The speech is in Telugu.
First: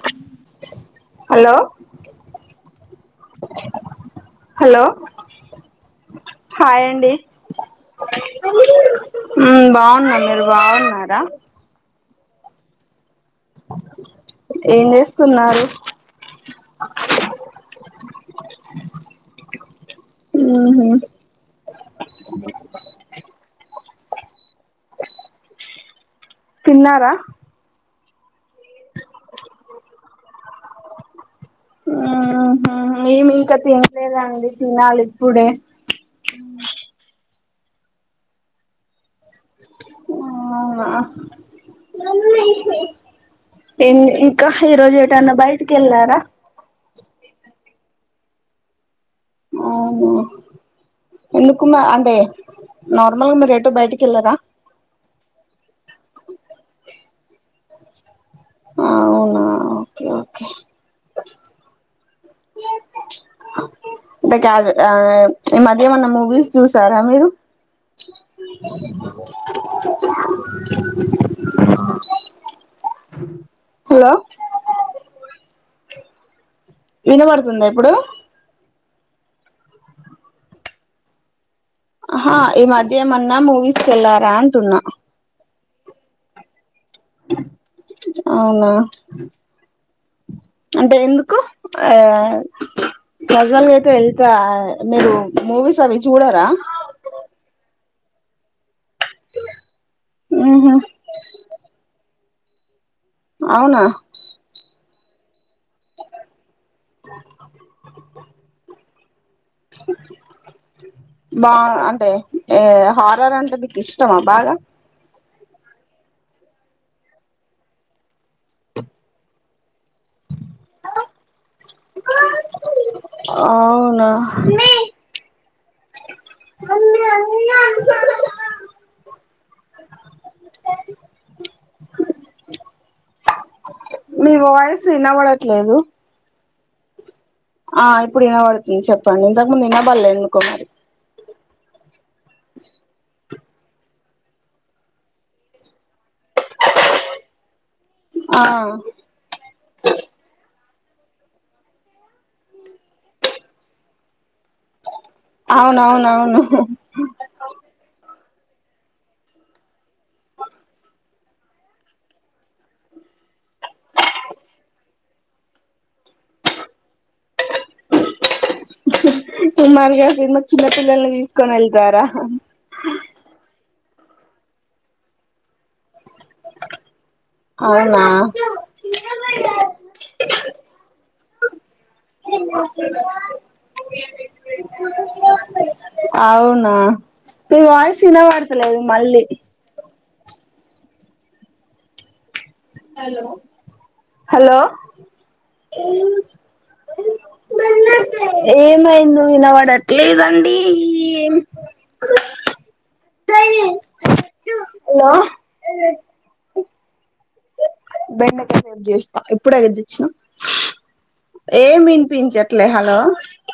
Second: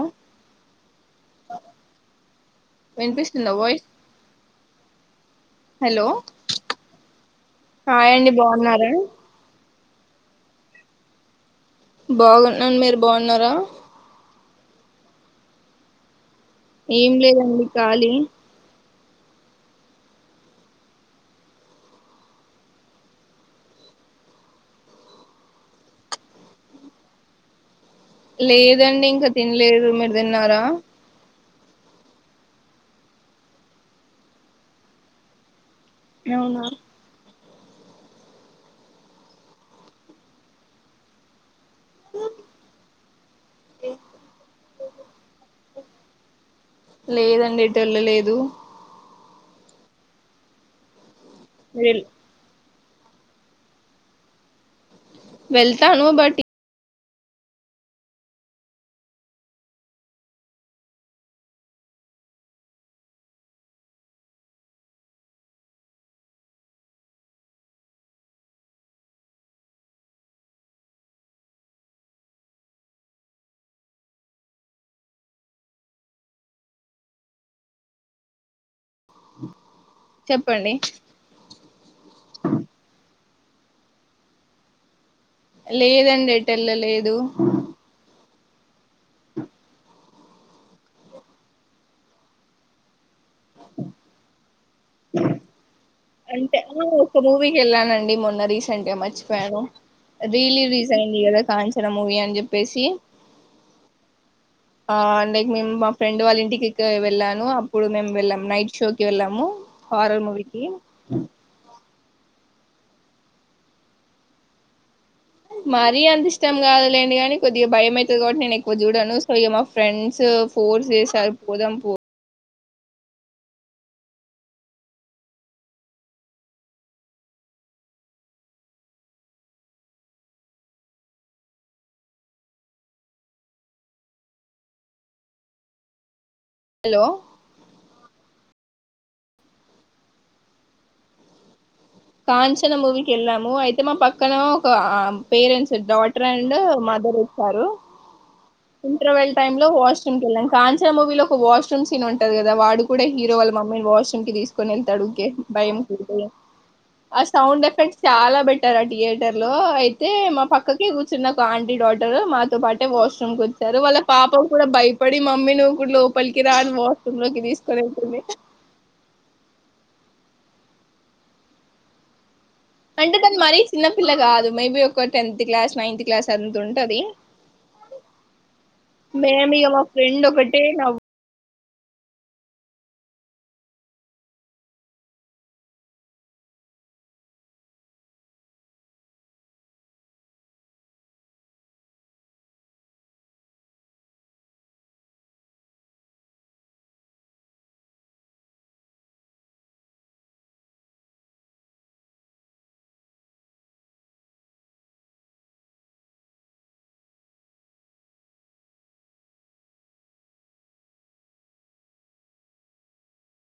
ఆ [unintelligible] హలో వినిపిస్తుందా వాయిస్ హలో హలో హాయ్ అండి హాయ్ అండి బాగున్నారా మ్మ్ బాగున్ మ్మ్ మీరు బాగున్నారా బాగున్నాన్ మీరు బాగున్ బన్నర ఏం చేస్తున్నారు ఏం లేదండి ఖాలీ మ్మ్ హ్మ్ తిన్నారా లేదండి ఇంకా తినలేదు మీరు తిన్ న్నారా మ్మ్ హ్మ్ ఏమి ఇంకా తినలేదండి తినాలి ఇప్పుడే అవునా ఆ అవునా ఇన్ ఇక ఈరోజు ఎటన్న బయటికి వెళ్లారా లేదండి ఎటు వెళ్లలేదు అవునా ఎందుకు మీరు ఎల్- అంటే నార్మల్గా మీరు ఎటూ బయటికి వెళ్లారా వెల్తాను బట్టి అవునా ఓకె ఓకె అంటే కాదు ఈ మధ్య ఏమన్నా మూవీస్ చూసారా మీరు హెలో వినబడుతుందా ఇప్పుడు చెప్పండి అహా ఈ మాధ్య మ నా మూవీస్కెళ్ళారా అంటున్న లేదండి ఇట్ట ఎళ్ళలేదు అవునా అంటే ఎందుకు ఆయ కజల్ గయితే వెళ్తా మీరు మూవీస్ అవి చూడరా అంటే ఆ ఒక మూవీకి వెళ్ళానండి మన్నరరి గంటె మరిచి పోయాను రీ ఉహు రీజైన్ది కాంచన మూవి ఇంక ఉప్పేసి అవున ఆ అందె ఇంకా మేమ్ మా ఫ్రెండ్ వాళ్ళ ఇంటికి వెళ్ళాను అప్పుడు మేము వెళ్ళాం నైట్ షోకి వెళ్ళాము హారర్ మూవీకి అదే ఏ హారర్ అంటె నీక్ ఇష్టమా బాగా మరీ అంత ఇష్టం కాదులేండి కానీ కొద్దిగా భయం అవుతది కాబట్టి నేను ఎక్కువ చూడను సో ఇ మా ఫ్రెండ్స్ ఫోర్స్ చేసారు పోదాం పో ఆవునా అన్నా అన్నా హు హు మీ వాయ్సు వినబడట్లేదు హెలో ఆ ఇప్పుడు వినబడతుంది చెప్పండి ఇంతకు ముందు వినపడలేడు కాంచన మూవి కెళ్ళాం మో అయితే మా పక్కన ఒక పేరెంట్స్ ఇద్ద ట్రెండ్ మదర్ వచ్చారు ఆ ఇంటర్వెల్ టైమ్ లో వాష్రూమ్ కి వెళ్ళాం కా ఇచ్చే మూవీలో ఒక వాష్రూమ్ సీన్ ఉంటంది కదా వాడు కూడా హీరో వాళ్ళ మమ్మీ వాష్రూమ్ క తీసుకు కొనీళ్ తాడు ఒకె బయం ము అవునవునవును అ సౌండ్ ఎఫెక్ట్ సె చాలా బెటర్ ఆ థియేటర్ లో తె మా పక్క కేగు చిన్న ఒక ఆంటీ డాటర్ మాతో పాటే వాష్రూమ్ కు వచ్చారు వాళ్ళ పాప కూడా భయపడి మమ్మీని కూడా లోపలకి రా అని వాష్ రూమ్ కి తీసుకొని వెళ్తుంది మరి గా చిన్న పిల్లలని తీసుకొని వెళ్తారా పిల్ల గాదు మేబి ఒక టెన్ క్లాస్ నైన్త్ క్లాస్ అంతు ఉంటది అవునా మేము మా ఫ్రెండ్ ఒకటె నా అవునా మీ వాయిస్ వినబడతలేదు మళ్ళీ హలో ఏమైందివ్ వినబడతలేదు అండి హలో బెండకాయ రేపు చేస్తా ఇప్పుడు తెచ్చినా ఏమినిపించట్లే హలో